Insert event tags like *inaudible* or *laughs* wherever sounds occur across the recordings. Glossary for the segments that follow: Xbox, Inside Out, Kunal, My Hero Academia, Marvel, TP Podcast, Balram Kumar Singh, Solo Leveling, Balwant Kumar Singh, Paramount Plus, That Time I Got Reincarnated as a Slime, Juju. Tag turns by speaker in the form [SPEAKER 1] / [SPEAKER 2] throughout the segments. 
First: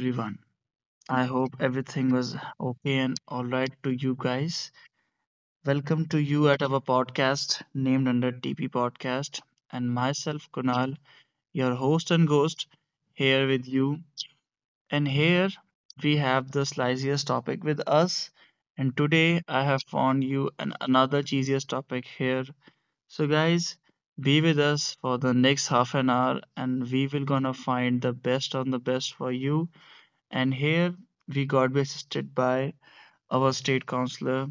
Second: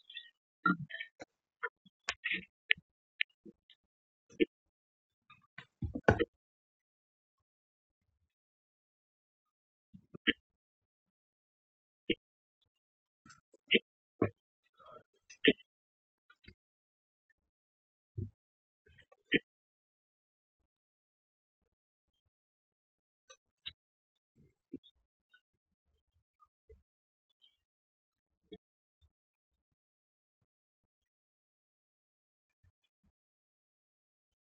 [SPEAKER 1] everyone. I hope everything was okay and all right to you guys. Welcome to you at our podcast named under TP Podcast, and myself Kunal, your host and ghost, here with you. And here we have the sliciest topic with us. And today I have found you an another cheesiest topic here. So guys, be with us for the next half an hour, and we will gonna find the best on the best for you and here we got assisted by our state counselor,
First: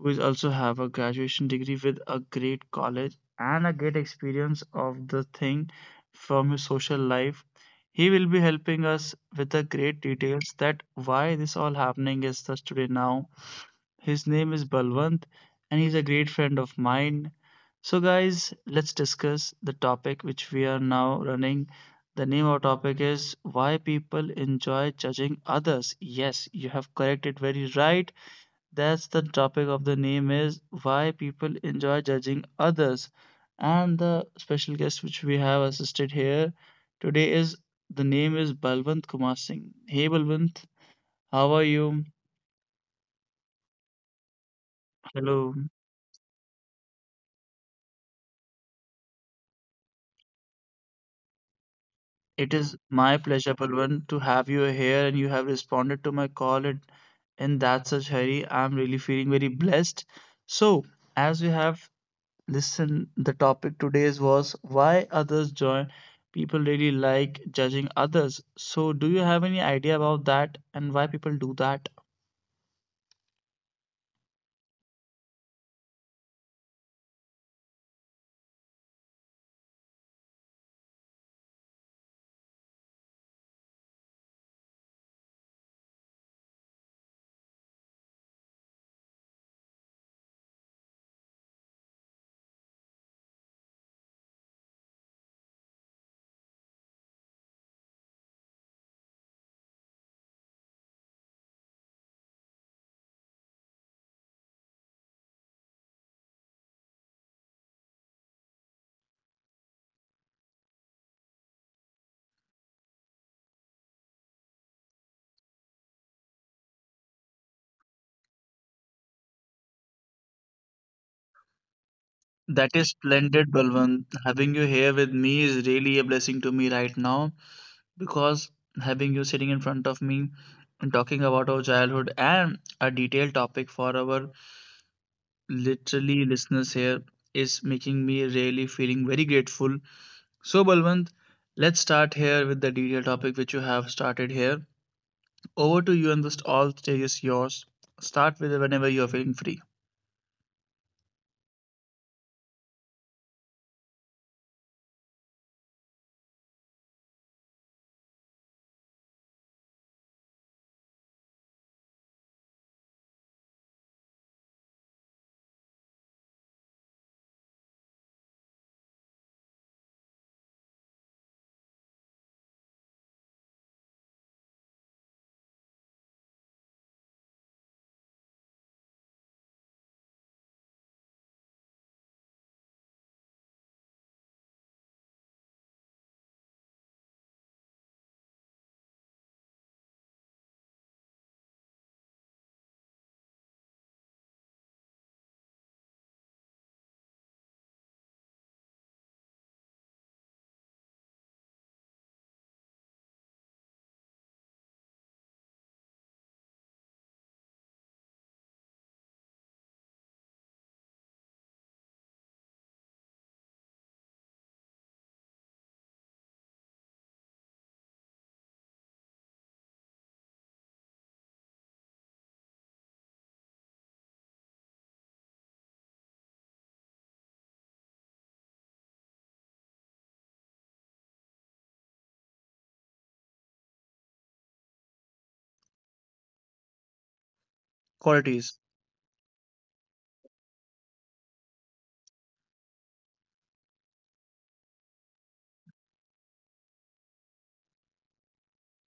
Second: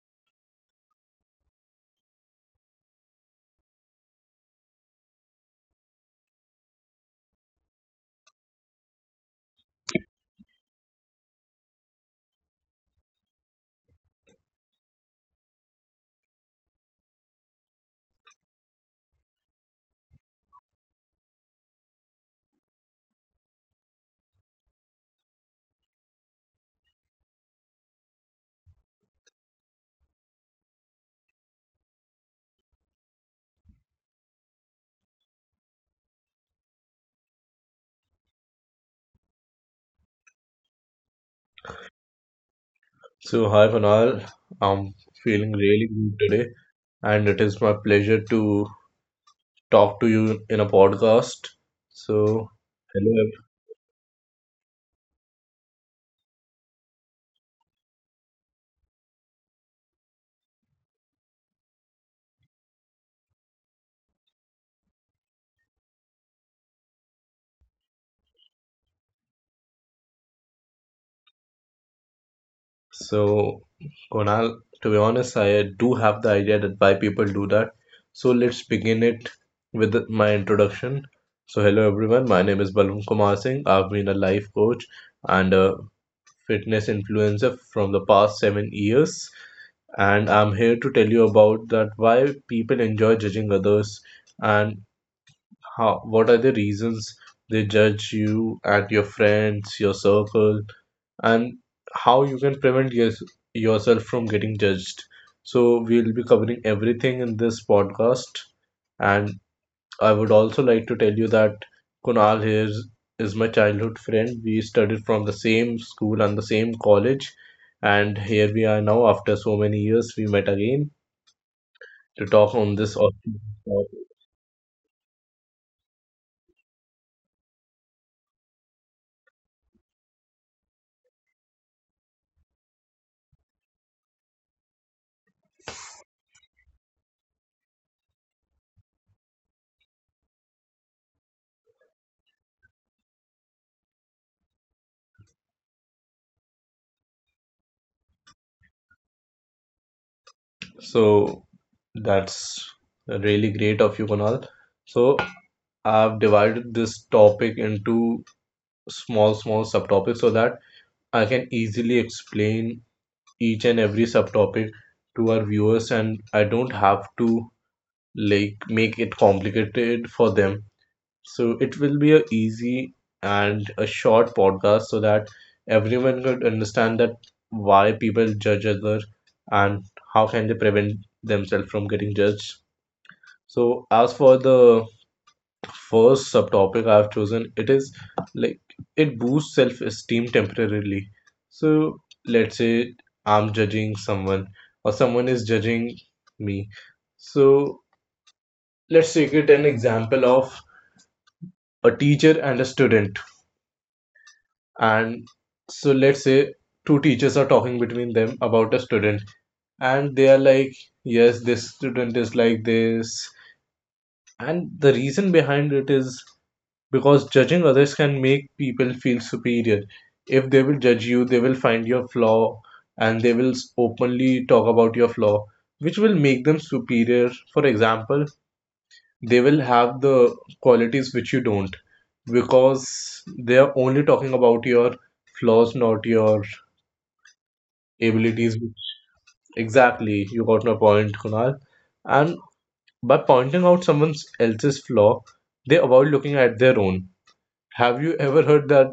[SPEAKER 1] who is also have a graduation degree with a great college and a great experience of the thing from his social life. He will be helping us with the great details that why this all happening is thus today. Now his name is Balwant and he's a great friend of mine. So, guys, let's discuss the topic which we are now running. The name of our topic is Why People Enjoy Judging Others. Yes, you have corrected very right. That's the topic of the name is Why People Enjoy Judging Others. And the special guest which we have assisted here today is the name is Balwant Kumar Singh. Hey Balwant, how are you?
[SPEAKER 2] Hi Panal, I'm feeling
[SPEAKER 1] Hello.
[SPEAKER 2] really good today, and it is my pleasure to talk to you in a podcast. So,
[SPEAKER 1] It is
[SPEAKER 2] hello.
[SPEAKER 1] my
[SPEAKER 2] ev-
[SPEAKER 1] pleasure, Palwan, to have you here, and you have responded to my call in that such hurry. I'm really feeling very blessed. So, as we have listened, the topic today's was why others join. People really like judging others. So, do you have any idea about that and why people do that?
[SPEAKER 2] So, Kunal, to be honest, I do have the idea that why people do that. So let's begin it with my introduction. So hello everyone. My name is Balram Kumar Singh. I've been a life coach and a fitness influencer from the past 7 years. And I'm here to tell you about that why people enjoy judging others and how what are the reasons they judge you and your friends, your circle, and how you can prevent, yes, yourself from getting judged. So we'll be covering everything in this podcast, and I would also like to tell you that Kunal here is my childhood friend. We studied from the same school and the same college, and here we are now, after so many years we met again to talk
[SPEAKER 1] That
[SPEAKER 2] on
[SPEAKER 1] is
[SPEAKER 2] this awesome
[SPEAKER 1] splendid,
[SPEAKER 2] topic.
[SPEAKER 1] Balwant. Having you here with me is really a blessing to me right now, because having you sitting in front of me and talking about our childhood and a detailed topic for our literally listeners here is making me really feeling very grateful. So Balwant, let's start here with the detailed topic which you have started here. Over to you and the all stage is yours. Start with whenever you are feeling free.
[SPEAKER 2] So that's really great of you, Kunal. So I've divided this topic into small, small subtopics so that I can easily explain each and every subtopic to our viewers, and I don't have to like make it complicated for them. So it will be a easy and a short podcast so that everyone could understand that why people judge other and how can they prevent themselves from getting judged. So as for the first subtopic I've chosen, it is like it boosts self-esteem temporarily. So let's say I'm judging someone or someone is judging me. So let's take it an example of a teacher and a student, and so let's say two teachers are talking between them about a student and they are like, yes, this student is like this, and the reason behind it is because judging others can make people feel superior. If they will judge you, they will find your flaw and they will openly talk about your flaw, which will make them superior. For example, they will have the qualities which you don't, because they are only talking about your flaws, not your
[SPEAKER 1] Qualities.
[SPEAKER 2] abilities. Exactly, you got my point, Kunal. And by pointing out someone else's flaw, they avoid looking at their own. Have you ever heard that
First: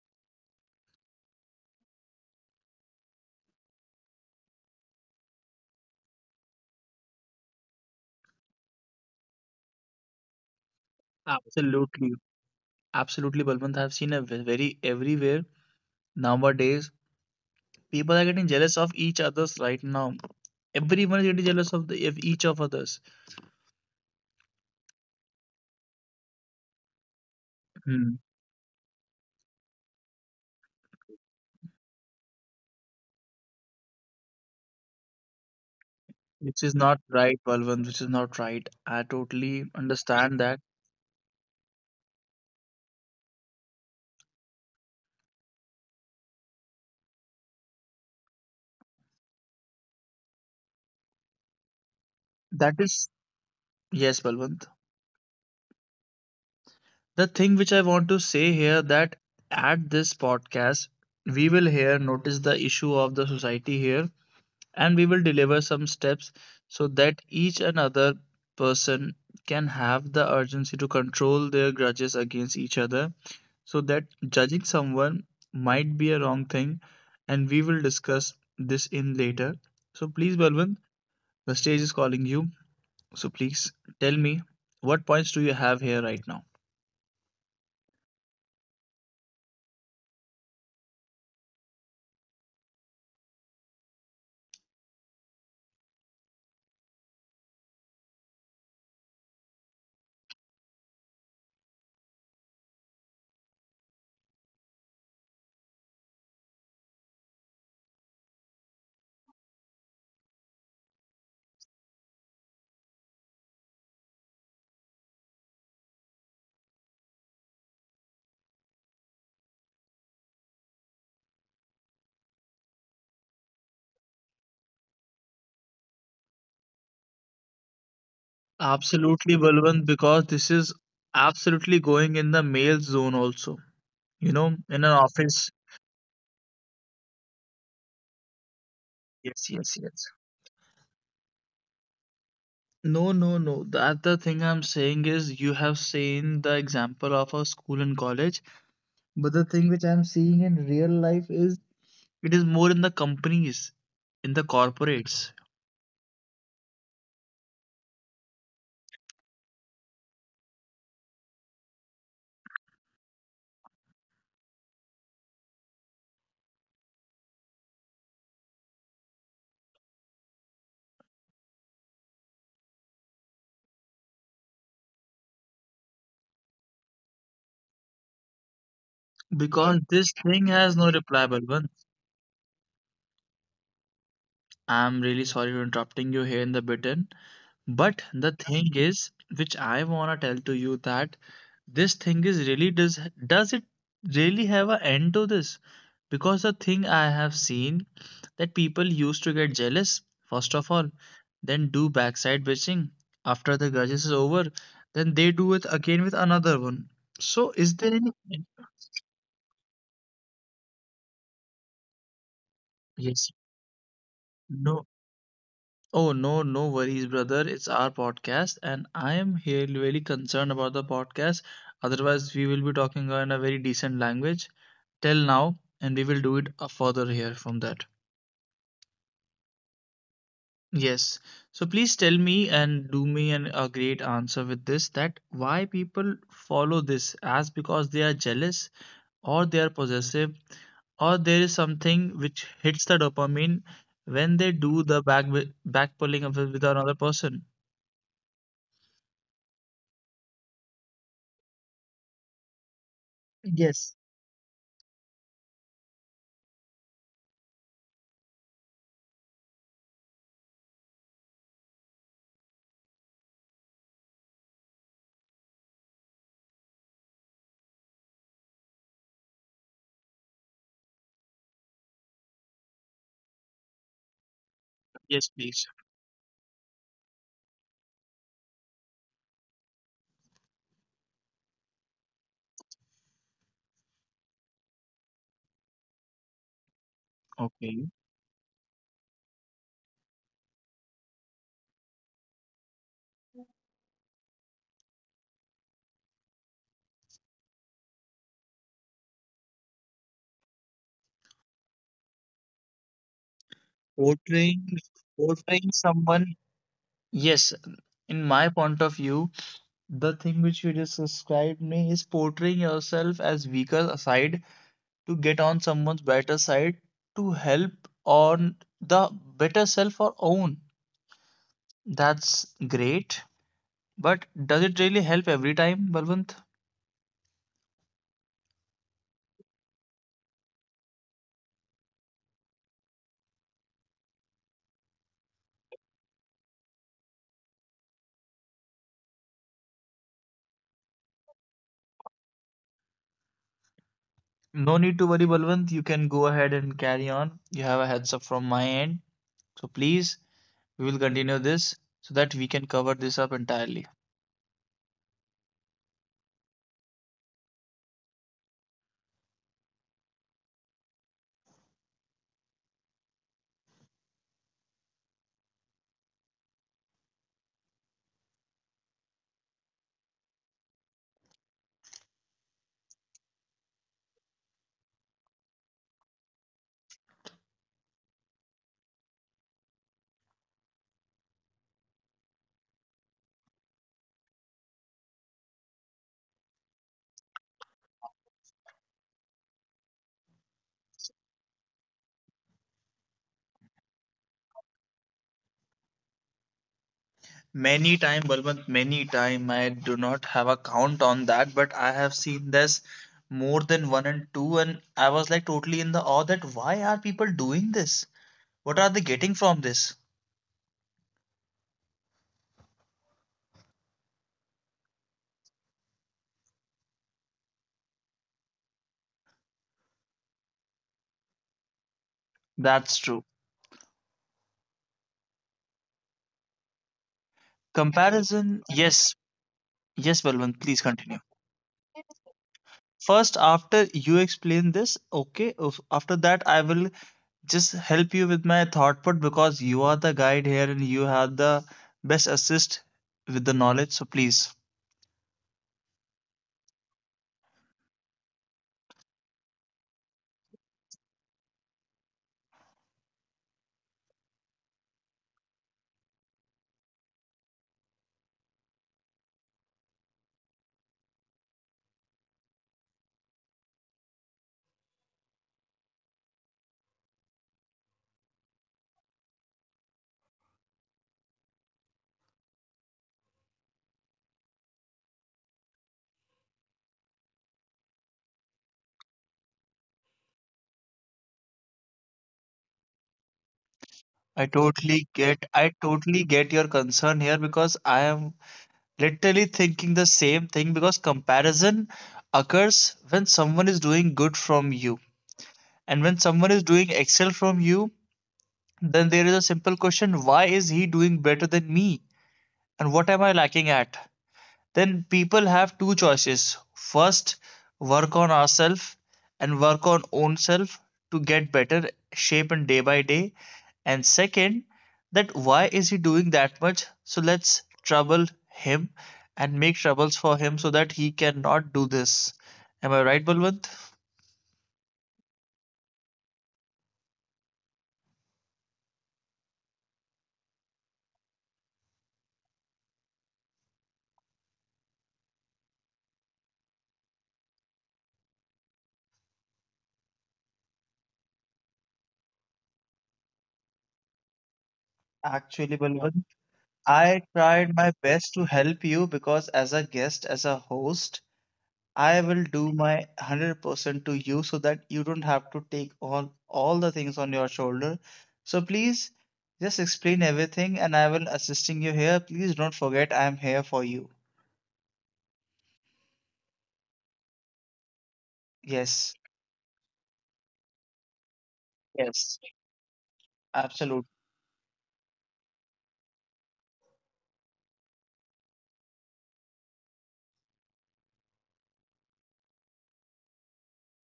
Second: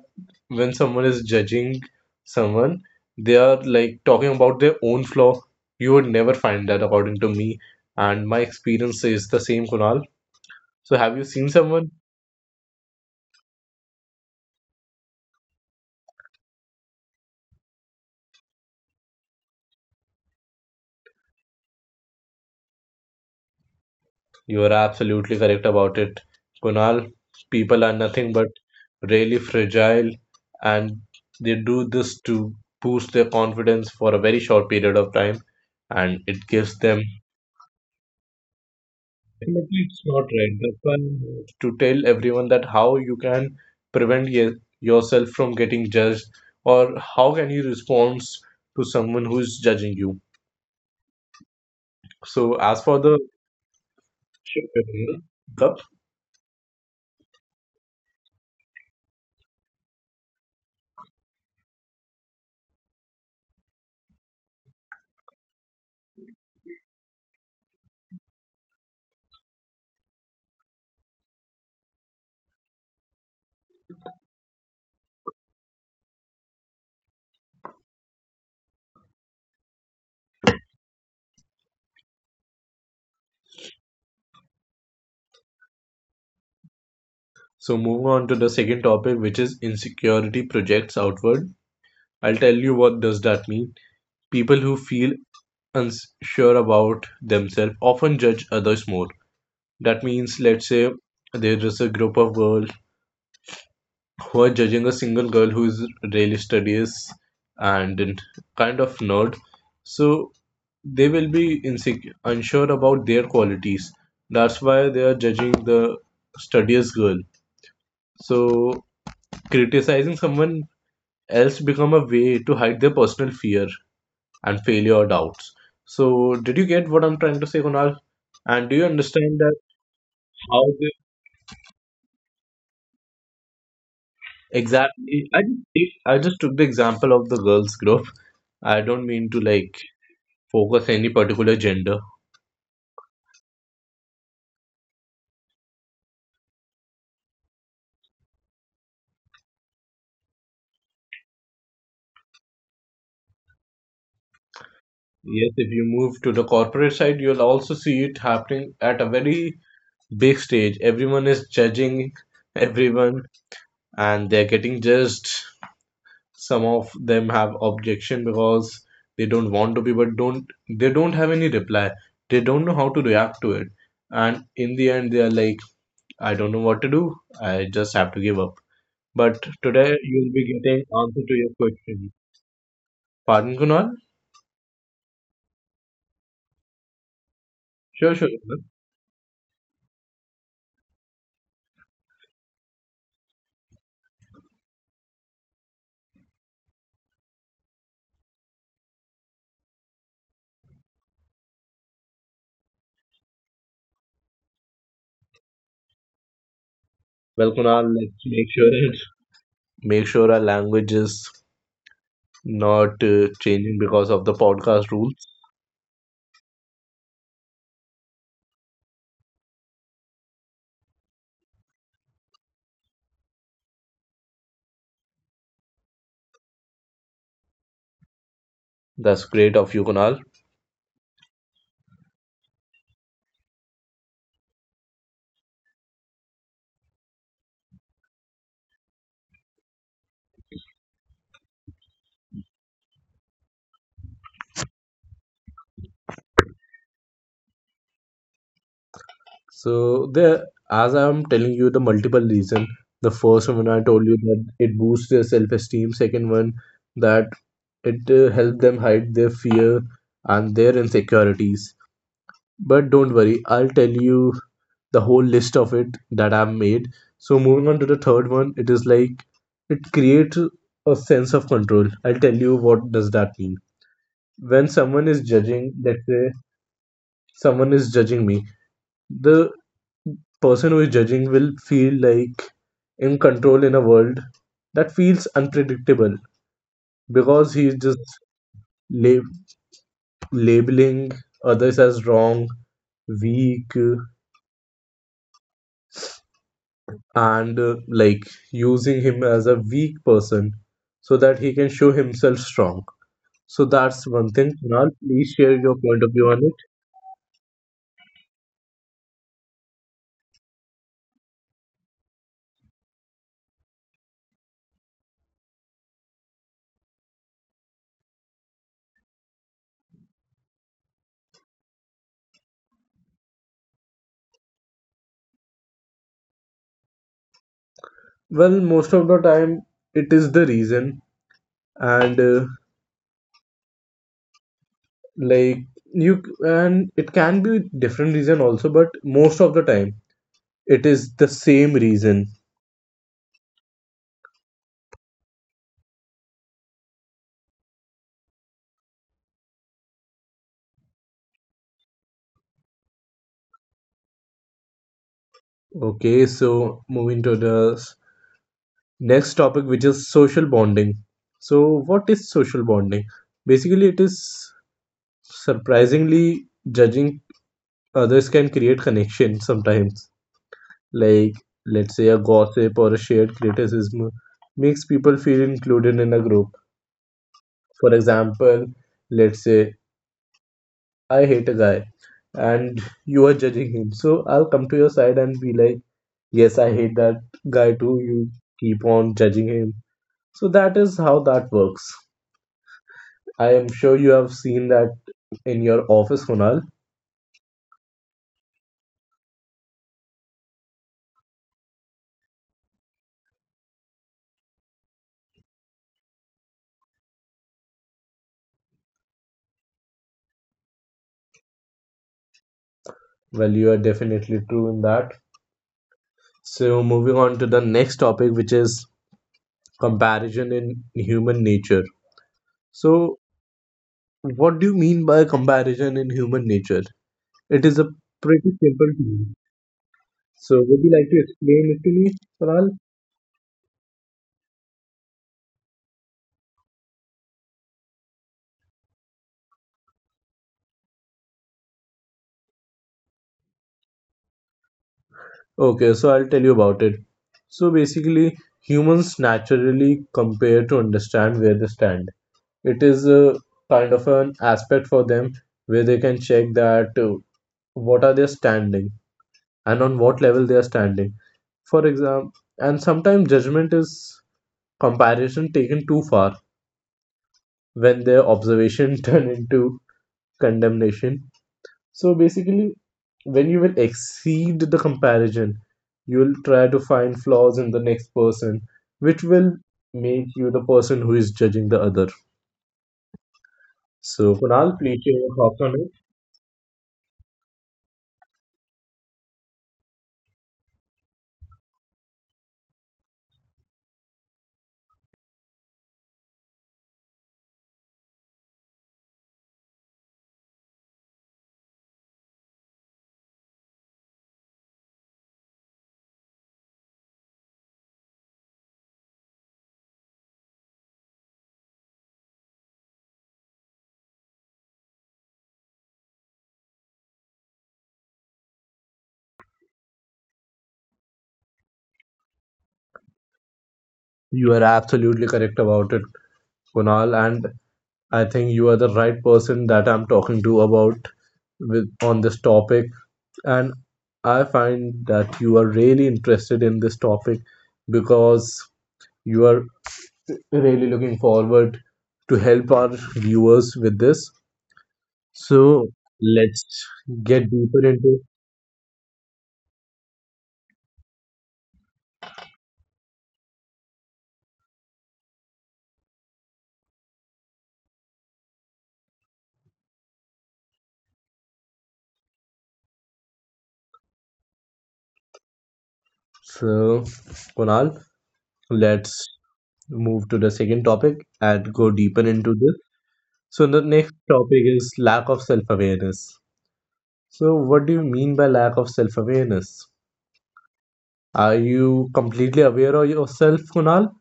[SPEAKER 2] when someone is judging someone, they are like talking about their own flaw? You would never find that, according to me, and my experience is the same, Kunal. So have you seen someone?
[SPEAKER 1] Absolutely. Absolutely, Balwant. I've seen a very everywhere nowadays. People are getting jealous of each others right now. Everyone is getting jealous of each of others.
[SPEAKER 2] You are absolutely correct about it, Kunal. People are
[SPEAKER 1] Hmm.
[SPEAKER 2] nothing but really fragile, and they do this to boost their confidence for a very short period of time, and it
[SPEAKER 1] Which
[SPEAKER 2] gives
[SPEAKER 1] is
[SPEAKER 2] them.
[SPEAKER 1] not right, Balwant. Which is not right. I totally
[SPEAKER 2] Definitely it's not
[SPEAKER 1] understand
[SPEAKER 2] right,
[SPEAKER 1] that.
[SPEAKER 2] that's why I want to tell everyone that how you can prevent yourself from getting judged, or how can you respond to someone who is judging you. So
[SPEAKER 1] That
[SPEAKER 2] as for
[SPEAKER 1] is
[SPEAKER 2] the—
[SPEAKER 1] Yes, Balwant. The thing which I want to say here that at this podcast we will here notice the issue of the society here and we will deliver some steps so that each another person can have the urgency to control their grudges against each other so that judging someone might be a wrong thing, and we will discuss this in later. So please, Balwant, the stage is calling you. So please tell me what points do you have here right now?
[SPEAKER 2] So moving on to the second topic, which is insecurity projects outward. I'll tell you what does that mean. People who feel unsure about themselves often judge others more. That means, let's say there is a group of girls who are judging a single girl who is really studious and kind of nerd. So they will be insecure, unsure about their qualities. That's why they are judging the studious girl. So criticizing someone else become a way to hide their personal fear and failure or doubts. So did you get what I'm trying to say, Kunal? And do you
[SPEAKER 1] Absolutely,
[SPEAKER 2] understand that
[SPEAKER 1] Balwant, because this
[SPEAKER 2] how
[SPEAKER 1] is
[SPEAKER 2] they
[SPEAKER 1] absolutely going in the male zone also. You know, in an
[SPEAKER 2] exactly?
[SPEAKER 1] office.
[SPEAKER 2] I just took the example of the girls group. I don't mean to
[SPEAKER 1] Yes,
[SPEAKER 2] like
[SPEAKER 1] yes, yes.
[SPEAKER 2] focus any particular gender.
[SPEAKER 1] No, no, no. That the thing I'm saying is you have seen the example of a school and college, but the thing which I'm seeing in real life is. It is more in the companies, in the corporates,
[SPEAKER 2] Yes, if you move to the corporate side, you'll also see it happening at a very big stage. Everyone is judging everyone, and they're getting judged. Some of them have objection because they don't want to be, but don't they don't have any reply, they don't know how to react to it, and in the end they are like, I don't know what to do, I just have to give up. But
[SPEAKER 1] because
[SPEAKER 2] today
[SPEAKER 1] this
[SPEAKER 2] you'll be
[SPEAKER 1] thing has
[SPEAKER 2] getting
[SPEAKER 1] no
[SPEAKER 2] answer to
[SPEAKER 1] replayable
[SPEAKER 2] your
[SPEAKER 1] one.
[SPEAKER 2] question. Pardon, Kunal?
[SPEAKER 1] I'm really sorry for interrupting you here in the button, but
[SPEAKER 2] Sure, sure,
[SPEAKER 1] the
[SPEAKER 2] Kunal.
[SPEAKER 1] thing is, which I wanna tell to you that this thing is really does it really have an end to this? Because the thing I have seen that people used to get jealous first of all, then do backside bitching after the grudges is over, then they do it again with another one.
[SPEAKER 2] Well,
[SPEAKER 1] So is
[SPEAKER 2] Kunal,
[SPEAKER 1] there
[SPEAKER 2] let's
[SPEAKER 1] any?
[SPEAKER 2] make sure it *laughs* make sure our language is not
[SPEAKER 1] Yes.
[SPEAKER 2] changing because of the
[SPEAKER 1] No.
[SPEAKER 2] podcast rules.
[SPEAKER 1] Oh, no, no worries, brother. It's our podcast, and I am here really concerned about the podcast. Otherwise, we will be talking in a very decent language till now, and we will do it further here from that.
[SPEAKER 2] That's great of you, Kunal.
[SPEAKER 1] Yes. So please tell me and do me a great answer with this that why people follow this as because they are jealous or they are possessive or there is something which hits the dopamine when they do the back pulling of it with another person.
[SPEAKER 2] So there, as I'm telling you, the multiple reason. The first one I
[SPEAKER 1] Yes,
[SPEAKER 2] told you that it boosts their self-esteem. Second one, that it helps them hide their fear and their insecurities. But don't worry, I'll tell you the whole list of it that I've made. So moving on to the third one, it is like it creates a sense of control. I'll tell you what does that mean. When someone is
[SPEAKER 1] yes, please.
[SPEAKER 2] judging, let's say someone is judging me, the person who is judging will feel like in control in a world that feels unpredictable, because he is
[SPEAKER 1] Okay.
[SPEAKER 2] just lab- labeling others as wrong, weak, and like using him as a weak person so that he can show himself strong. So that's one thing.
[SPEAKER 1] Portraying,
[SPEAKER 2] Kunal, please share your
[SPEAKER 1] portraying
[SPEAKER 2] point of view on
[SPEAKER 1] someone.
[SPEAKER 2] it.
[SPEAKER 1] Yes, in my point of view, the thing which you just described me is portraying yourself as weaker side to get on someone's better side to help on the better self or own. That's great, but does it really help every time, Balwant?
[SPEAKER 2] Well, most of the time, it is the reason, and like, you— and it can be different reason also, but most of the time it is the same reason.
[SPEAKER 1] No need to worry, Balwant. You can go ahead and carry on. You have a heads up from my end. So please. We will continue this so that we can cover this up entirely.
[SPEAKER 2] Okay, so moving to the next topic, which is social bonding. So what is social bonding? Basically, it is surprisingly judging others can create connection sometimes. Like, let's say a gossip or a shared criticism makes people feel included in a group. For example, let's say I hate a guy and you are judging him. So I'll come to your side and be like, yes, I hate that guy too. You keep on judging him. So that is how that works. I am sure you have seen that in your office, Kunal.
[SPEAKER 1] Many time, Balwant, many time. I do not have a count on that, but I have seen this more than one and two, and I was like totally in the awe that why are people doing this? What are they getting from this?
[SPEAKER 2] Well, you are definitely true in that. So moving on to the next topic, which is comparison in human nature.
[SPEAKER 1] That's
[SPEAKER 2] So
[SPEAKER 1] true.
[SPEAKER 2] what do you mean by comparison in human nature? It is a pretty
[SPEAKER 1] Comparison,
[SPEAKER 2] simple
[SPEAKER 1] yes,
[SPEAKER 2] thing.
[SPEAKER 1] yes,
[SPEAKER 2] So
[SPEAKER 1] Balwant,
[SPEAKER 2] would you
[SPEAKER 1] please
[SPEAKER 2] like to
[SPEAKER 1] continue.
[SPEAKER 2] explain it to me, Kunal?
[SPEAKER 1] First, after you explain this, okay, after that, I will just help you with my thought put because you are the guide here and you have the best assist with the knowledge. So please,
[SPEAKER 2] Okay, so I'll tell you about it. So basically, humans naturally compare to understand where they stand. It is a kind of an aspect for them where they can check that what are they standing and on what level they are standing. For example, and sometimes judgment is comparison taken too far, when their observation *laughs* turn into condemnation. So basically, when you will exceed the comparison, you'll try to find flaws in the next person, which will make you the person who is judging the other. So,
[SPEAKER 1] I
[SPEAKER 2] Kunal, please share
[SPEAKER 1] totally
[SPEAKER 2] your
[SPEAKER 1] get
[SPEAKER 2] thoughts on
[SPEAKER 1] I
[SPEAKER 2] it.
[SPEAKER 1] totally get your concern here because I am literally thinking the same thing because comparison occurs when someone is doing good from you. And when someone is doing excel from you, then there is a simple question, why is he doing better than me? And what am I lacking at? Then people have two choices. First, work on ourselves and work on own self to get better shape and day by day. And second, that why is he doing that much? So let's trouble him and make troubles for him so that he cannot do this. Am I right, Balwant?
[SPEAKER 2] You are absolutely correct about it, Kunal, and I think you are the right person that I'm talking to about with on this topic. And I find that you are really interested in this topic, because you are really looking forward to help our viewers with this. So
[SPEAKER 1] Actually, Balwant,
[SPEAKER 2] let's
[SPEAKER 1] I
[SPEAKER 2] get deeper
[SPEAKER 1] tried my
[SPEAKER 2] into.
[SPEAKER 1] best to help you because as a guest, as a host, I will do my 100% to you so that you don't have to take on all the things on your shoulder. So please just explain everything and I will assisting you here. Please don't forget I am here for you.
[SPEAKER 2] So Kunal, let's
[SPEAKER 1] Yes,
[SPEAKER 2] move to the second topic and go deeper
[SPEAKER 1] yes,
[SPEAKER 2] into this. So the next
[SPEAKER 1] absolutely.
[SPEAKER 2] topic is lack of self-awareness. So what do you mean by lack of self-awareness? Are you completely aware of yourself, Kunal?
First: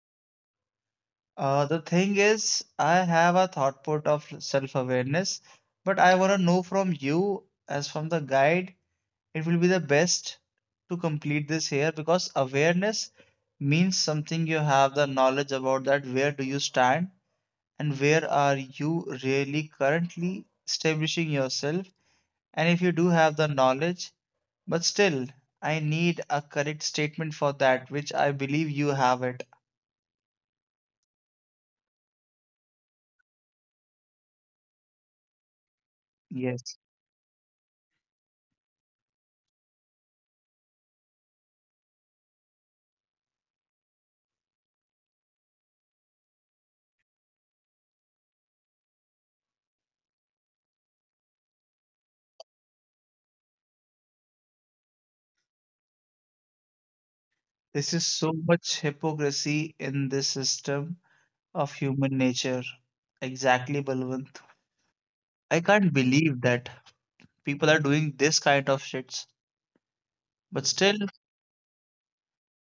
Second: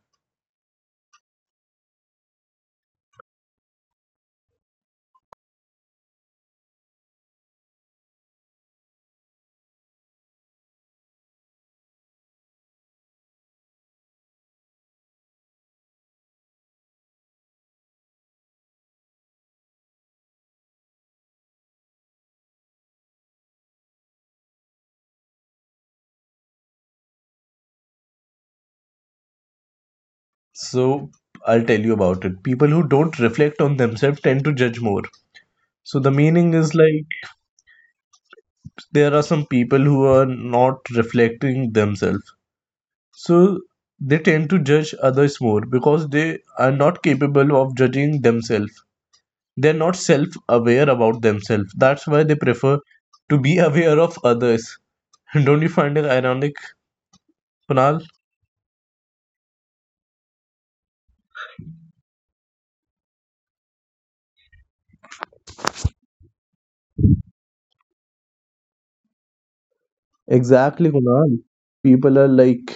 [SPEAKER 1] The thing is, I have a thought put of self-awareness, but I want to know from you as from the guide it will be the best to complete this here because awareness means something you have the knowledge about that where do you stand and where are you really currently establishing yourself, and if you do have the knowledge but still I need a correct statement for that which I believe you have it.
[SPEAKER 2] So I'll tell you about it. People who don't reflect on themselves tend to judge more. So the meaning is
[SPEAKER 1] Yes,
[SPEAKER 2] like there are some people who are not reflecting themselves. So they tend to judge others more because they are not capable of judging themselves. They're not self aware about themselves. That's why they prefer to be *laughs* aware of others. *laughs* Don't you find it ironic,
[SPEAKER 1] this
[SPEAKER 2] Kunal?
[SPEAKER 1] is so much hypocrisy in this system of human nature. Exactly, Balwant. I can't believe that people are doing this kind of shits. But
[SPEAKER 2] Exactly,
[SPEAKER 1] still,
[SPEAKER 2] Kunal. People are like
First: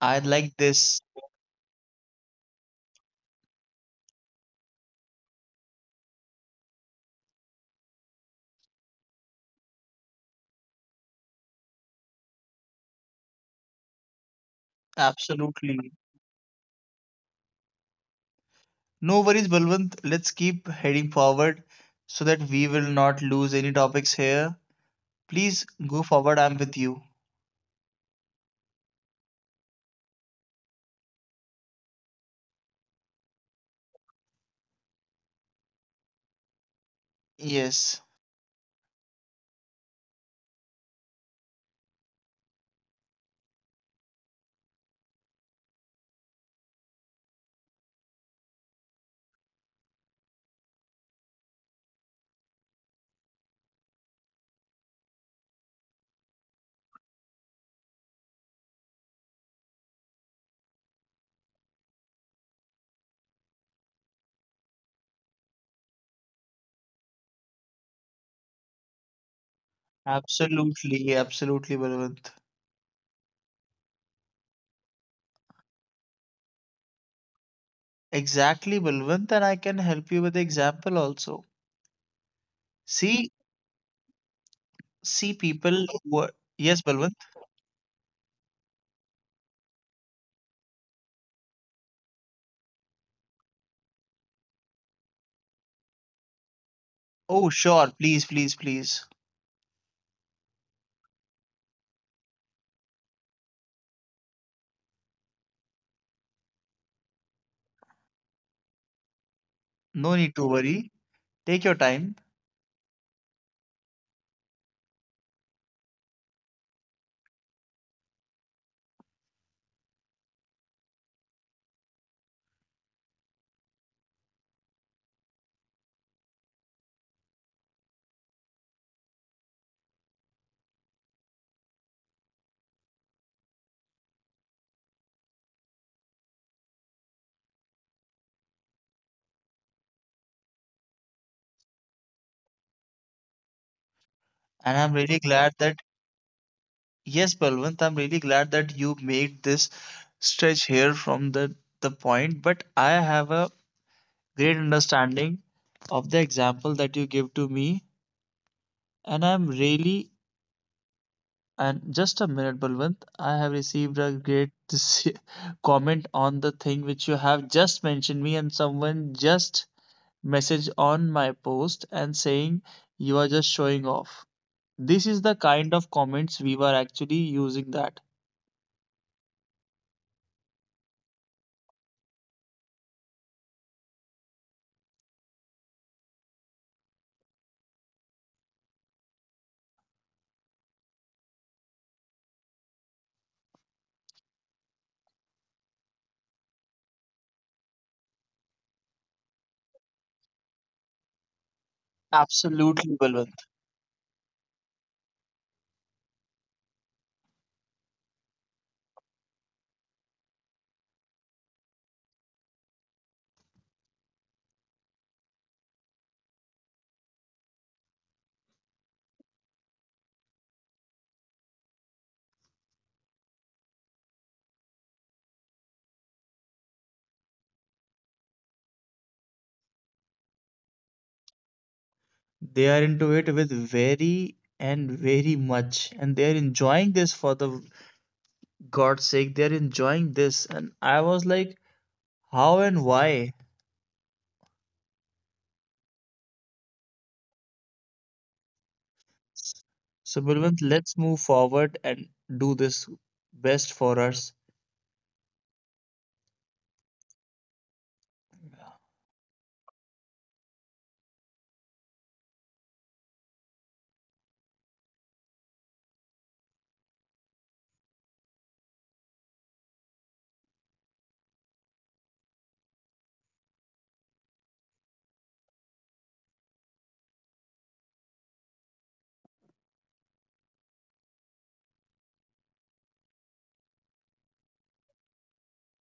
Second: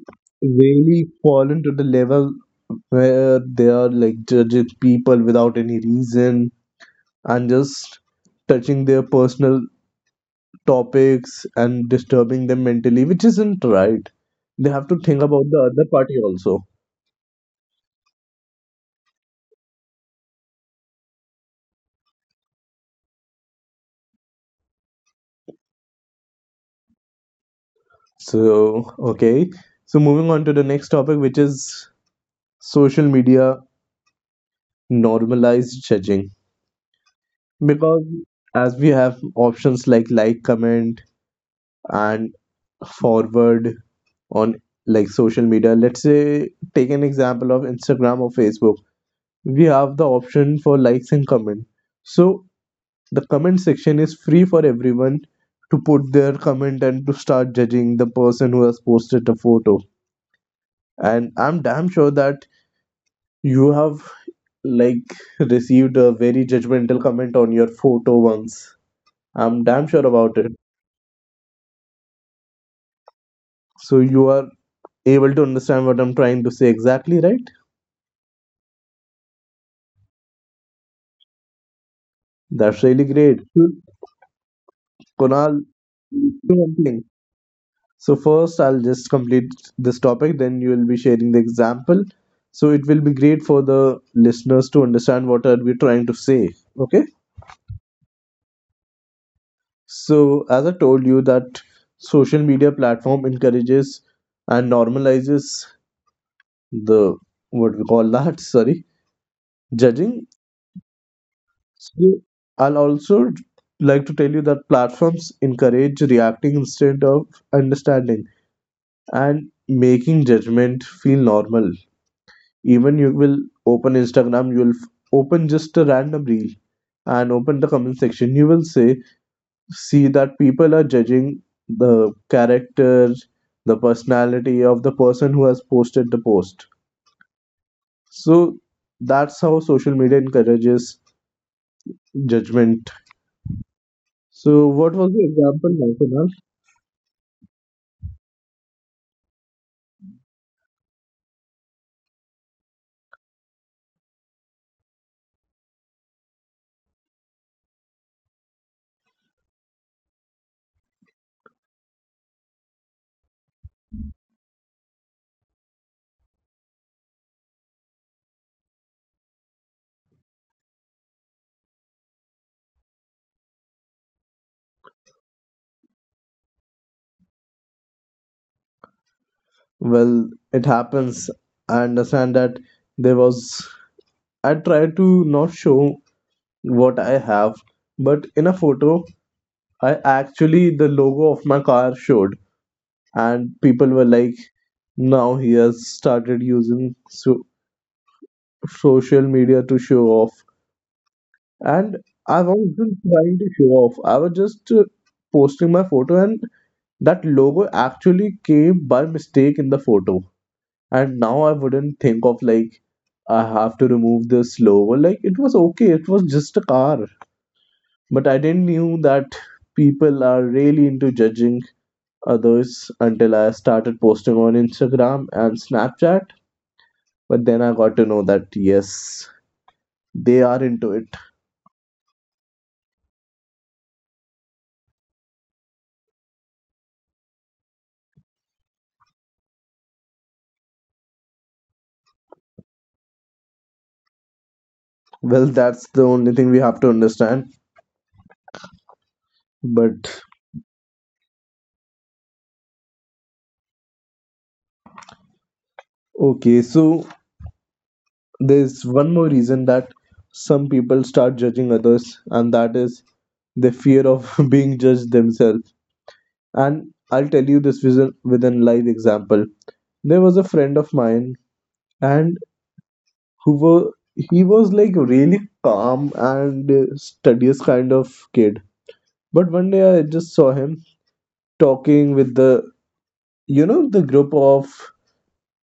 [SPEAKER 1] I like this.
[SPEAKER 2] really fallen to the level where they are like judging people without any reason and just touching their personal topics and disturbing them mentally, which isn't right. They have to think about the
[SPEAKER 1] Absolutely.
[SPEAKER 2] other party also.
[SPEAKER 1] No worries, Balwant. Let's keep heading forward so that we will not lose any topics here. Please go forward. I'm with you.
[SPEAKER 2] So, okay. So moving on to the next topic, which is social media normalized judging.
[SPEAKER 1] Yes,
[SPEAKER 2] Because as we have options like, comment, and forward on like social media, let's say take an example of Instagram or Facebook. We have the option for likes and comment. So the comment section is free for everyone to put their comment and to start judging the person who has posted a photo. And I'm damn sure that you have like received a very judgmental comment on your photo once. I'm damn sure about it.
[SPEAKER 1] absolutely. Absolutely, Balwant.
[SPEAKER 2] So you are able to understand what I'm trying to say exactly, right?
[SPEAKER 1] Exactly, Balwant. And I can help you with the example also.
[SPEAKER 2] That's really
[SPEAKER 1] See,
[SPEAKER 2] great,
[SPEAKER 1] see,
[SPEAKER 2] Kunal.
[SPEAKER 1] people who are... Yes, Balwant.
[SPEAKER 2] So first, I'll just complete this topic, then you will be sharing the example. So it will be great for the listeners to understand what are we trying to say. Okay.
[SPEAKER 1] Oh, sure. Please, please, please.
[SPEAKER 2] So as I told you that social media platform encourages and normalizes the, what we call that, *laughs* sorry,
[SPEAKER 1] No
[SPEAKER 2] judging.
[SPEAKER 1] need to worry. Take your time.
[SPEAKER 2] So I'll also like to tell you that platforms encourage reacting instead of understanding and making judgment feel normal. Even you will open Instagram, you will open just a random reel and open the comment section. You will see that people are judging the character, the personality of the person who has posted the post. So that's how social media encourages judgment. So
[SPEAKER 1] And I'm
[SPEAKER 2] what was
[SPEAKER 1] really
[SPEAKER 2] the
[SPEAKER 1] glad
[SPEAKER 2] example,
[SPEAKER 1] that
[SPEAKER 2] National?
[SPEAKER 1] Yes, Balwant, I'm really glad that you made this stretch here from the point, but I have a great understanding of the example that you give to me, and I'm really and just a minute, Balwant, I have received a great this *laughs* comment on the thing which you have just mentioned me, and someone just message on my post and saying you are just showing off. This is the kind of comments we were actually using that.
[SPEAKER 2] Well, it happens. I understand that there was. I try to not show what I have, but in a photo I actually the logo of my car showed, and people were like, "Now he has started using so- social media to show off." And I
[SPEAKER 1] Absolutely,
[SPEAKER 2] wasn't
[SPEAKER 1] Balwant.
[SPEAKER 2] trying to show off. I was just posting my photo, and that logo actually came by mistake in the photo. And now I wouldn't think of like I have to remove this logo. Like it was okay. It was just a car, but I didn't knew that people are really into judging others until I started posting on Instagram and Snapchat. But then I got to know that yes, they are into it.
[SPEAKER 1] They are into it with very and very much, and they are enjoying this for the God's sake. They are enjoying this, and I was like, how and why?
[SPEAKER 2] Well, that's the only thing we have to understand.
[SPEAKER 1] So,
[SPEAKER 2] But
[SPEAKER 1] Bilwant, let's move forward and do this best for us.
[SPEAKER 2] okay, so there's one more reason that some people start judging others, and that is the fear of *laughs* being judged themselves. And I'll tell you this with an live example. There was a friend of mine, and who were he was like really calm and studious kind of kid. But one day I just saw him talking with the, you know, the group of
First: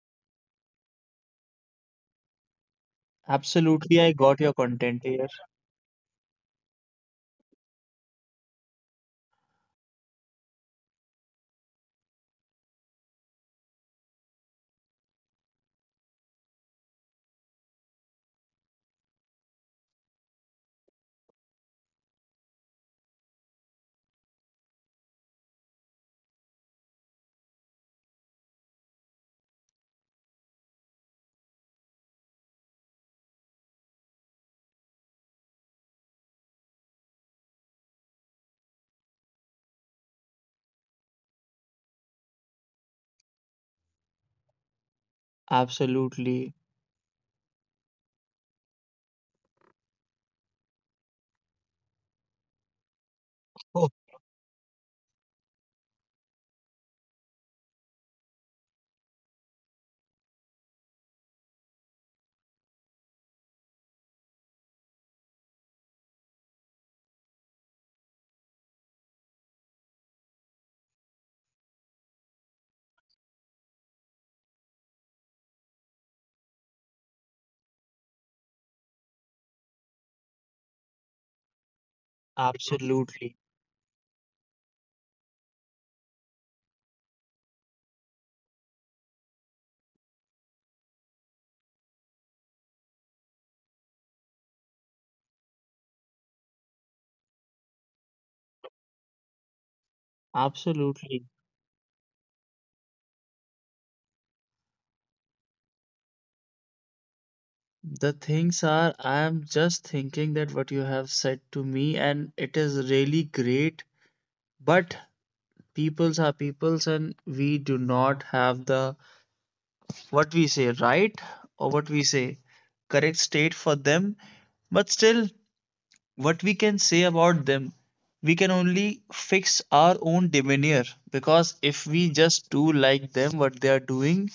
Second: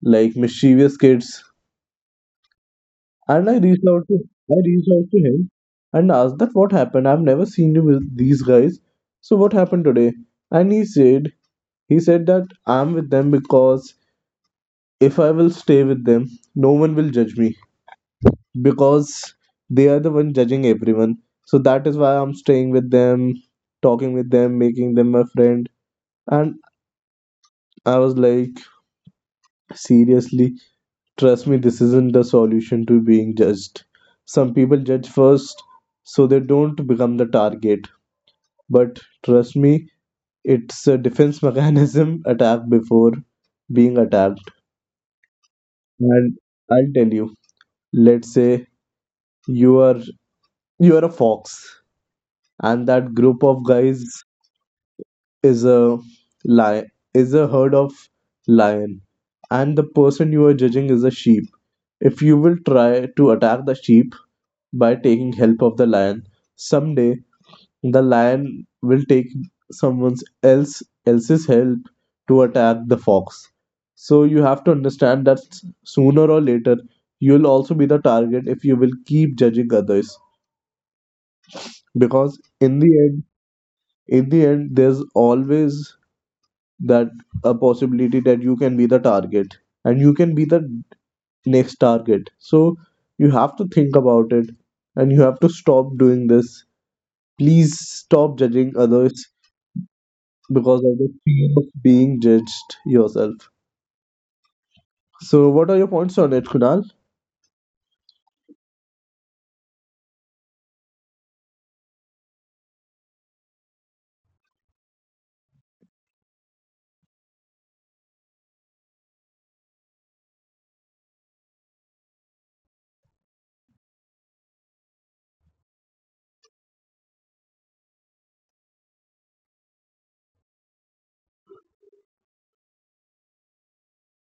[SPEAKER 2] like mischievous kids. And
[SPEAKER 1] Absolutely, I got your
[SPEAKER 2] I reached
[SPEAKER 1] content
[SPEAKER 2] out to
[SPEAKER 1] here.
[SPEAKER 2] him and asked that what happened, I've never seen you with these guys, so what happened today. And he said that I'm with them because if I will stay with them, no one will judge me because they are the one judging everyone. So that is why I'm staying with them, talking with them, making them my friend. And I was like, seriously, trust me, this isn't the solution to being judged. Some people judge first so they don't become the target. But trust me, it's a defense *laughs* mechanism, attack before being attacked. And
[SPEAKER 1] Absolutely.
[SPEAKER 2] I'll tell you, let's say you are a fox and that group of
[SPEAKER 1] Oh,
[SPEAKER 2] guys is a lion herd of lion, and the person you are judging is a sheep. If you will try to attack the sheep by taking help of the lion, someday the lion will take someone else else's help to attack the fox. So you have to understand that sooner or later you'll also be the target if you will keep judging others, because
[SPEAKER 1] absolutely.
[SPEAKER 2] in the end there's always that a possibility that you can be the target and you can be the next target. So you have to think about it and you have to stop doing this. Please stop judging others because of the
[SPEAKER 1] Absolutely.
[SPEAKER 2] fear of being judged yourself. So, what are your points on it, Kunal?
[SPEAKER 1] The things are, I am just thinking that what you have said to me, and it is really great. But peoples are peoples and we do not have the what we say right or what we say correct state for them but still what we can say about them we can only fix our own demeanor, because if we just do like them what they are doing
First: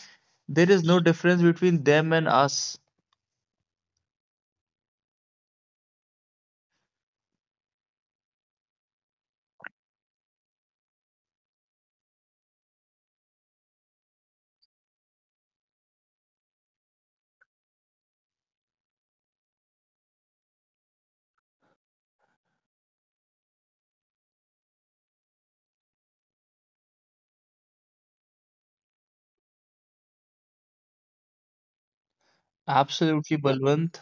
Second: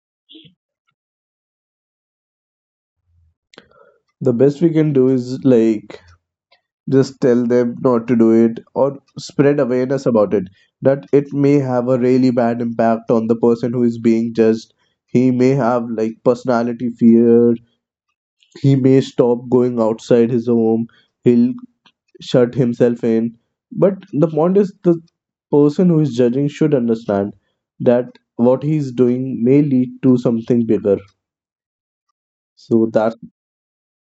[SPEAKER 1] there is no difference between them and us.
[SPEAKER 2] The best we can do is like just tell them not to do it or spread awareness about it, that it may have a really bad impact on the person who is being judged. He may have like personality fear, he may stop going outside his home, he'll shut himself in. But the point is the person who is judging should understand that what he's doing may lead to something bigger. So that
[SPEAKER 1] Absolutely, Balwant.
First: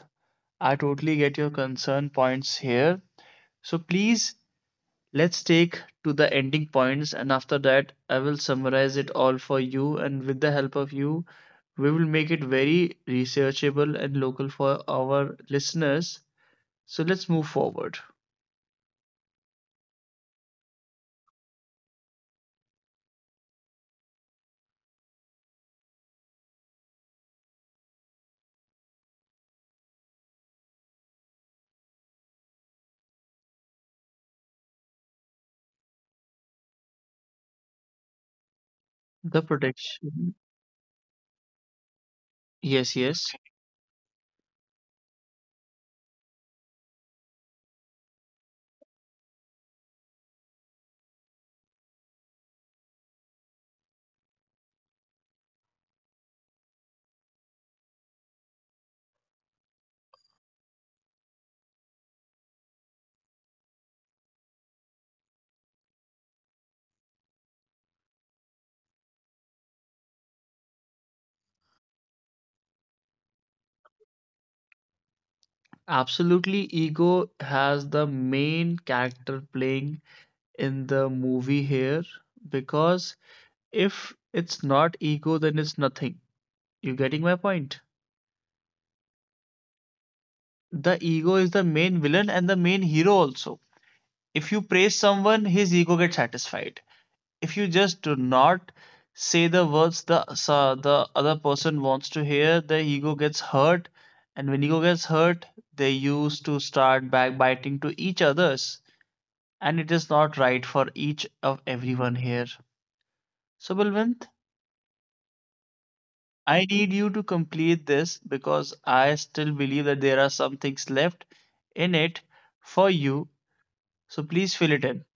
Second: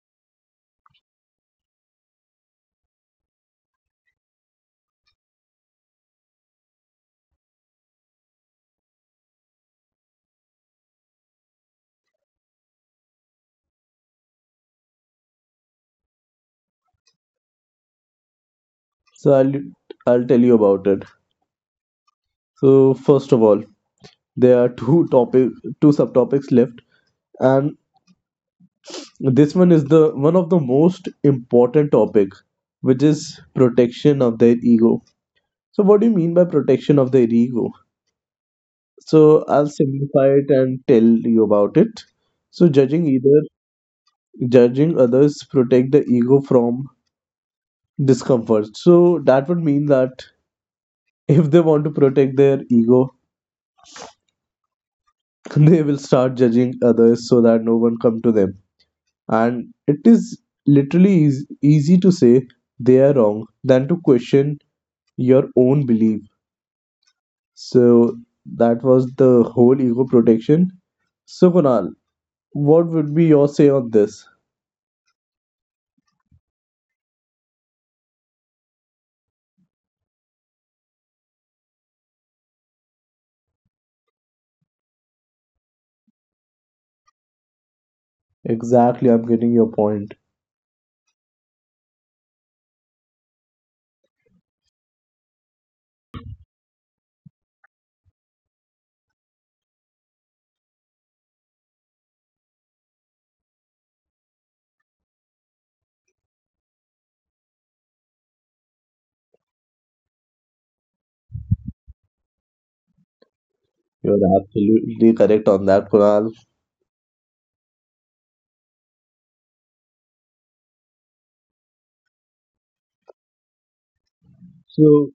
[SPEAKER 1] I totally get your concern points here. So please, let's take to the ending points and after that I will summarize it all for you and with the help of you we will make it very researchable and local for our listeners. So let's move forward.
[SPEAKER 2] so i'll, I'll tell you about it. So first of all, there are two subtopics left, and this one is the one of the most important topic, which is protection of their ego. So what do you mean by protection of their ego?
[SPEAKER 1] The
[SPEAKER 2] So I'll simplify
[SPEAKER 1] protection.
[SPEAKER 2] it and tell you about it. So
[SPEAKER 1] Yes, yes.
[SPEAKER 2] judging others protect the ego from discomfort. So that would mean that if they want to protect their ego, *laughs* they will start judging others so that no one come to them. And it is literally easy to say they are wrong than to question your own belief. So that was the whole ego protection. So Kunal, what would be your say on this?
[SPEAKER 1] Absolutely. Ego has the main character playing in the movie here because if it's not ego, then it's nothing. You getting my point?
[SPEAKER 2] Exactly, I'm getting your point.
[SPEAKER 1] The ego is the main villain and the main hero also. If you praise someone, his ego gets satisfied. If you just do not say the words the so the other person wants to hear, the ego gets hurt, and when ego gets hurt, they used to start backbiting to each others, and it is not right for each of everyone here. So
[SPEAKER 2] You're
[SPEAKER 1] Balwant,
[SPEAKER 2] absolutely correct on that, Kunal.
[SPEAKER 1] I need you to complete this because I still believe that there are some things left in it for you. So please fill it in.
[SPEAKER 2] So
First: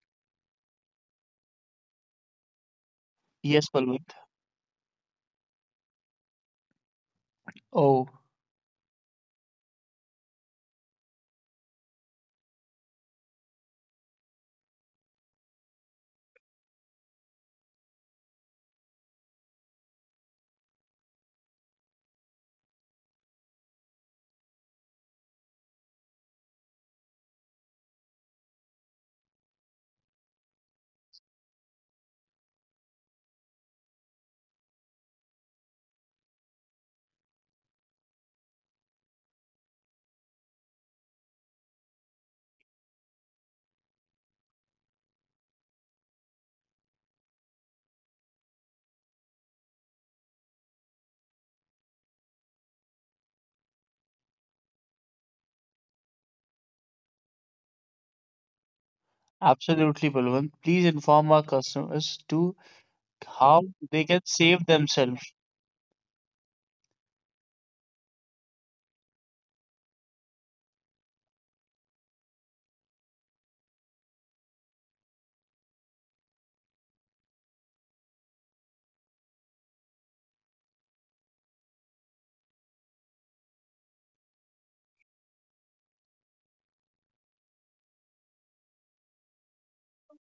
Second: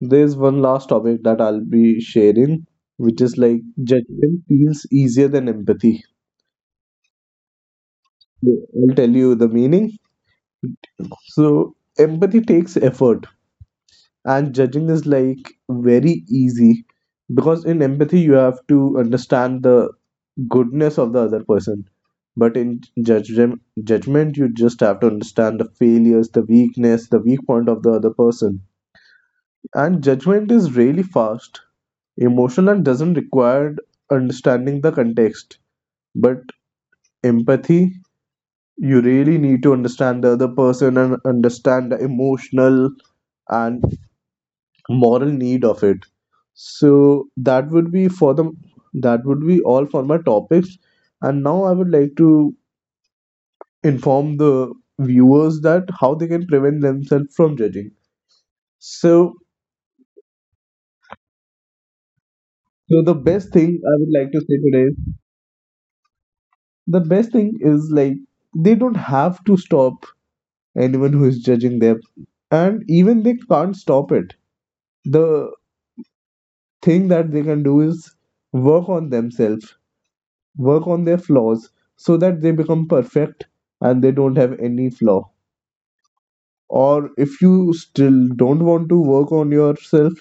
[SPEAKER 2] there's one last topic that I'll be sharing, which is like
[SPEAKER 1] Yes, Balwant.
[SPEAKER 2] judgment feels easier than empathy.
[SPEAKER 1] Oh,
[SPEAKER 2] I'll tell you the meaning. So empathy takes effort, and judging is like very easy, because in empathy you have to understand the goodness of the other person, but in judgment you just have to understand the failures, the weakness, the weak point of the other person. And judgment is really fast, emotional, and doesn't require understanding the context. But empathy, you really need to understand the other person and understand the emotional and moral need of it. So that would be all for my topics. And now I would like to inform the viewers that how they can prevent themselves from judging. So
[SPEAKER 1] absolutely, Balwant. Please inform our customers to
[SPEAKER 2] the best
[SPEAKER 1] how
[SPEAKER 2] thing I
[SPEAKER 1] they
[SPEAKER 2] would
[SPEAKER 1] can
[SPEAKER 2] like to say
[SPEAKER 1] save
[SPEAKER 2] today,
[SPEAKER 1] themselves.
[SPEAKER 2] the best thing is like they don't have to stop anyone who is judging them, and even they can't stop it. The thing that they can do is work on themselves, work on their flaws, so that they become perfect and they don't have any flaw. Or if you still don't want to work on yourself,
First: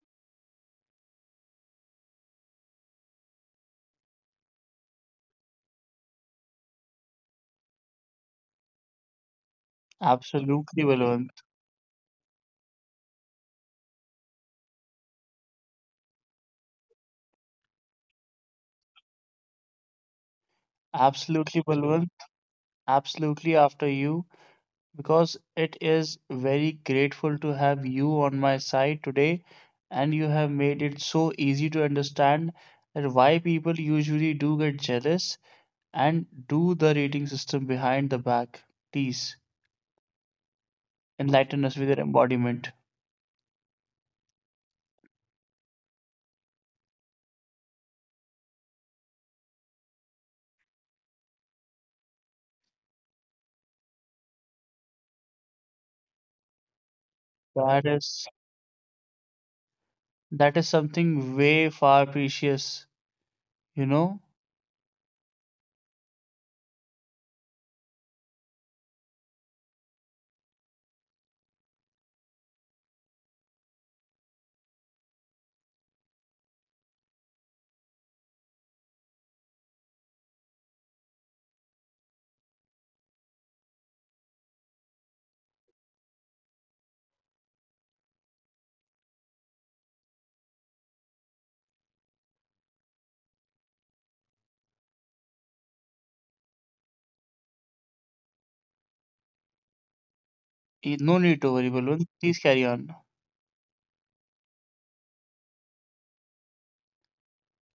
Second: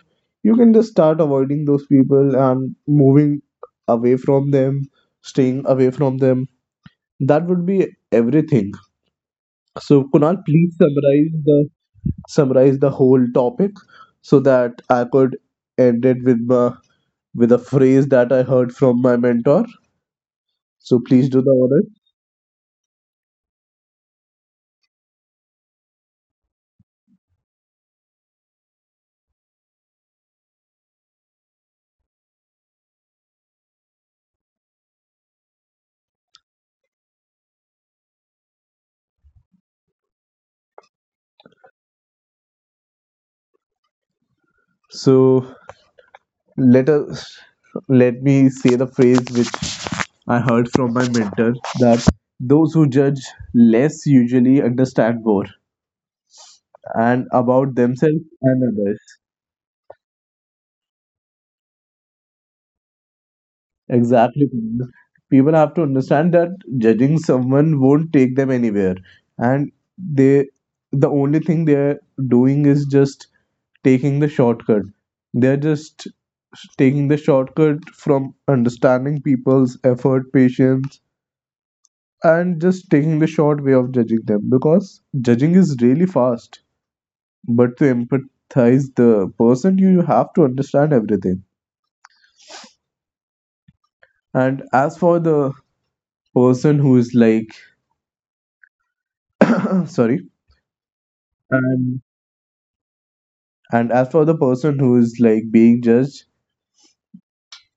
[SPEAKER 2] you can just start avoiding those people and moving away from them, staying away from them. That would be everything. So Kunal, please
[SPEAKER 1] Absolutely, Balwant.
[SPEAKER 2] summarize the whole topic so that I could end it with my with a phrase that I heard from my mentor. So please do the
[SPEAKER 1] Absolutely,
[SPEAKER 2] honor.
[SPEAKER 1] Balwant. Absolutely after you, because it is very grateful to have you on my side today, and you have made it so easy to understand that why people usually do get jealous and do the rating system behind the back. Please enlighten us with your embodiment.
[SPEAKER 2] So Let us let me say the phrase which I heard from my mentor, that those who judge less usually understand more, and about
[SPEAKER 1] That
[SPEAKER 2] themselves
[SPEAKER 1] is
[SPEAKER 2] and others.
[SPEAKER 1] That is something way far precious, you know?
[SPEAKER 2] Exactly. Kunal. People have to understand that judging someone won't take them anywhere. And the only thing they're doing is just taking the shortcut. They're just taking the shortcut from understanding people's effort, patience, and just taking the short way of judging them, because judging is really fast. But to empathize the person, you have to understand everything. And as for the person who is like *clears throat* sorry.
[SPEAKER 1] No need to worry,
[SPEAKER 2] And
[SPEAKER 1] Balwant. Please carry on.
[SPEAKER 2] as for the person who is like being judged,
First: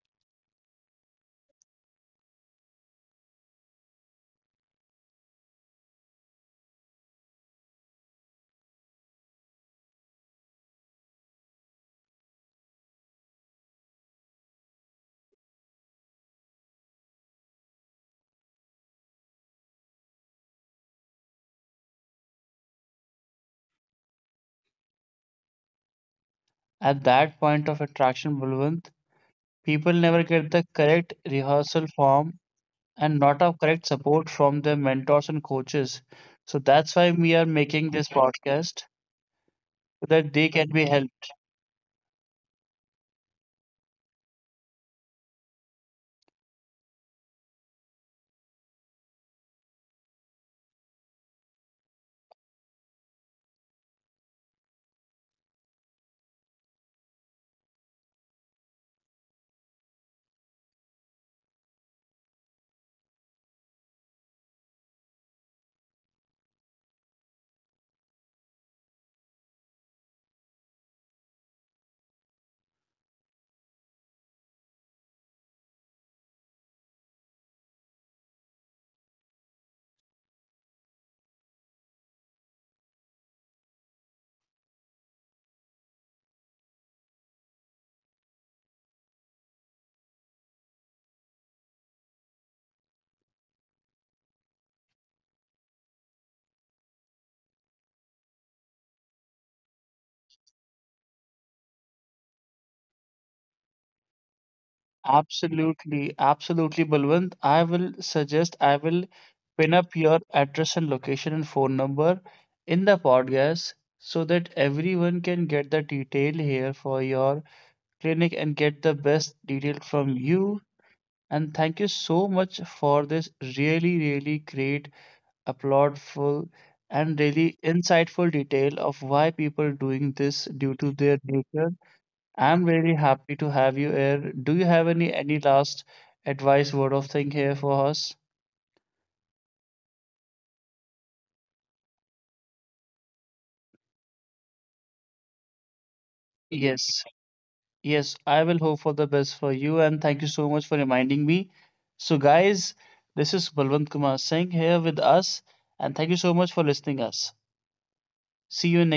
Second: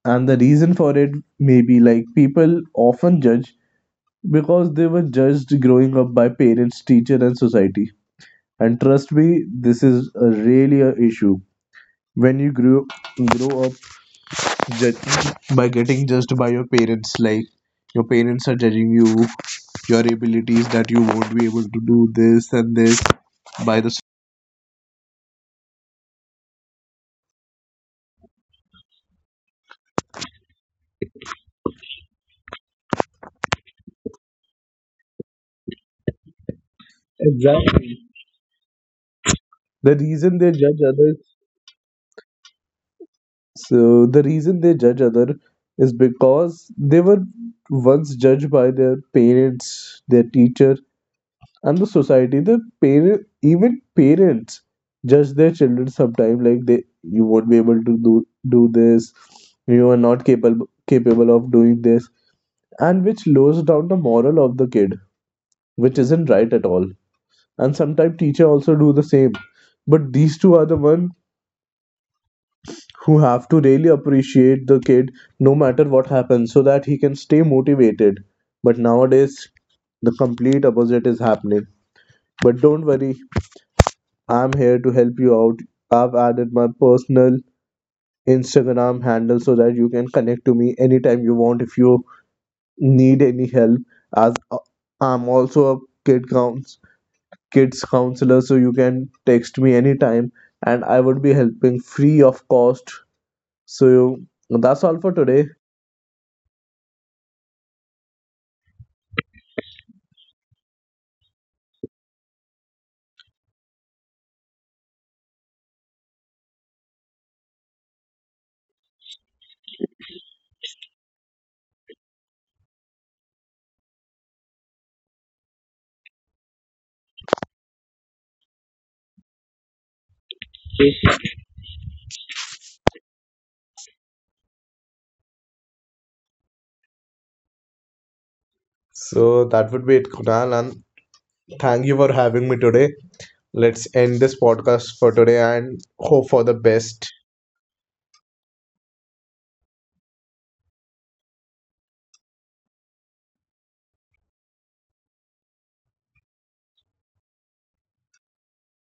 [SPEAKER 2] and the reason for it may be like people often judge because they were judged growing up by parents, teacher, and society. And trust me, this is a really a issue. When you grow up, by getting judged by your parents, like your parents are judging you, your abilities, that you won't be able to do this and this, by the
[SPEAKER 1] At that point of attraction, Balwant, people never get the correct rehearsal form and not a correct support from their mentors and coaches. So that's why we are making
[SPEAKER 2] exactly
[SPEAKER 1] this podcast
[SPEAKER 2] the
[SPEAKER 1] so that
[SPEAKER 2] reason they
[SPEAKER 1] they can
[SPEAKER 2] judge
[SPEAKER 1] be helped.
[SPEAKER 2] others. So the reason they judge other is because they were once judged by their parents, their teacher, and the society. The parent parents judge their children sometimes, like they you won't be able to do this, you are not capable of doing this, and which lowers down the moral of the kid, which isn't right at all. And sometimes teacher also do the same. But these two are the one who have to really appreciate the kid no matter what happens, so that he can stay motivated. But nowadays the complete opposite is happening. But don't worry, I'm here to help you out. I've added my personal Instagram handle so that you can connect to me anytime you want if you need any help, as I'm also a kid count kids counselor, so you can text me anytime and I would be helping free of cost. So that's all for today.
[SPEAKER 1] Absolutely, absolutely, Balwant. I will pin up your address and location and phone number in the podcast so that everyone can get the detail here for your clinic and get the best detail from you. And thank you so much for this really, really great, applaudful, and really insightful detail of why people doing this due to their nature. I'm very happy to have you here. Do you have any last advice, word of thing here for us?
[SPEAKER 2] So that would be it, Kunal, and thank you for having me today. Let's end this podcast for today and hope for the best.
[SPEAKER 1] Yes. Yes, I will hope for the best for you and thank you so much for reminding me. So guys, this is Balwant Kumar Singh here with us and thank you so much for listening us. See you in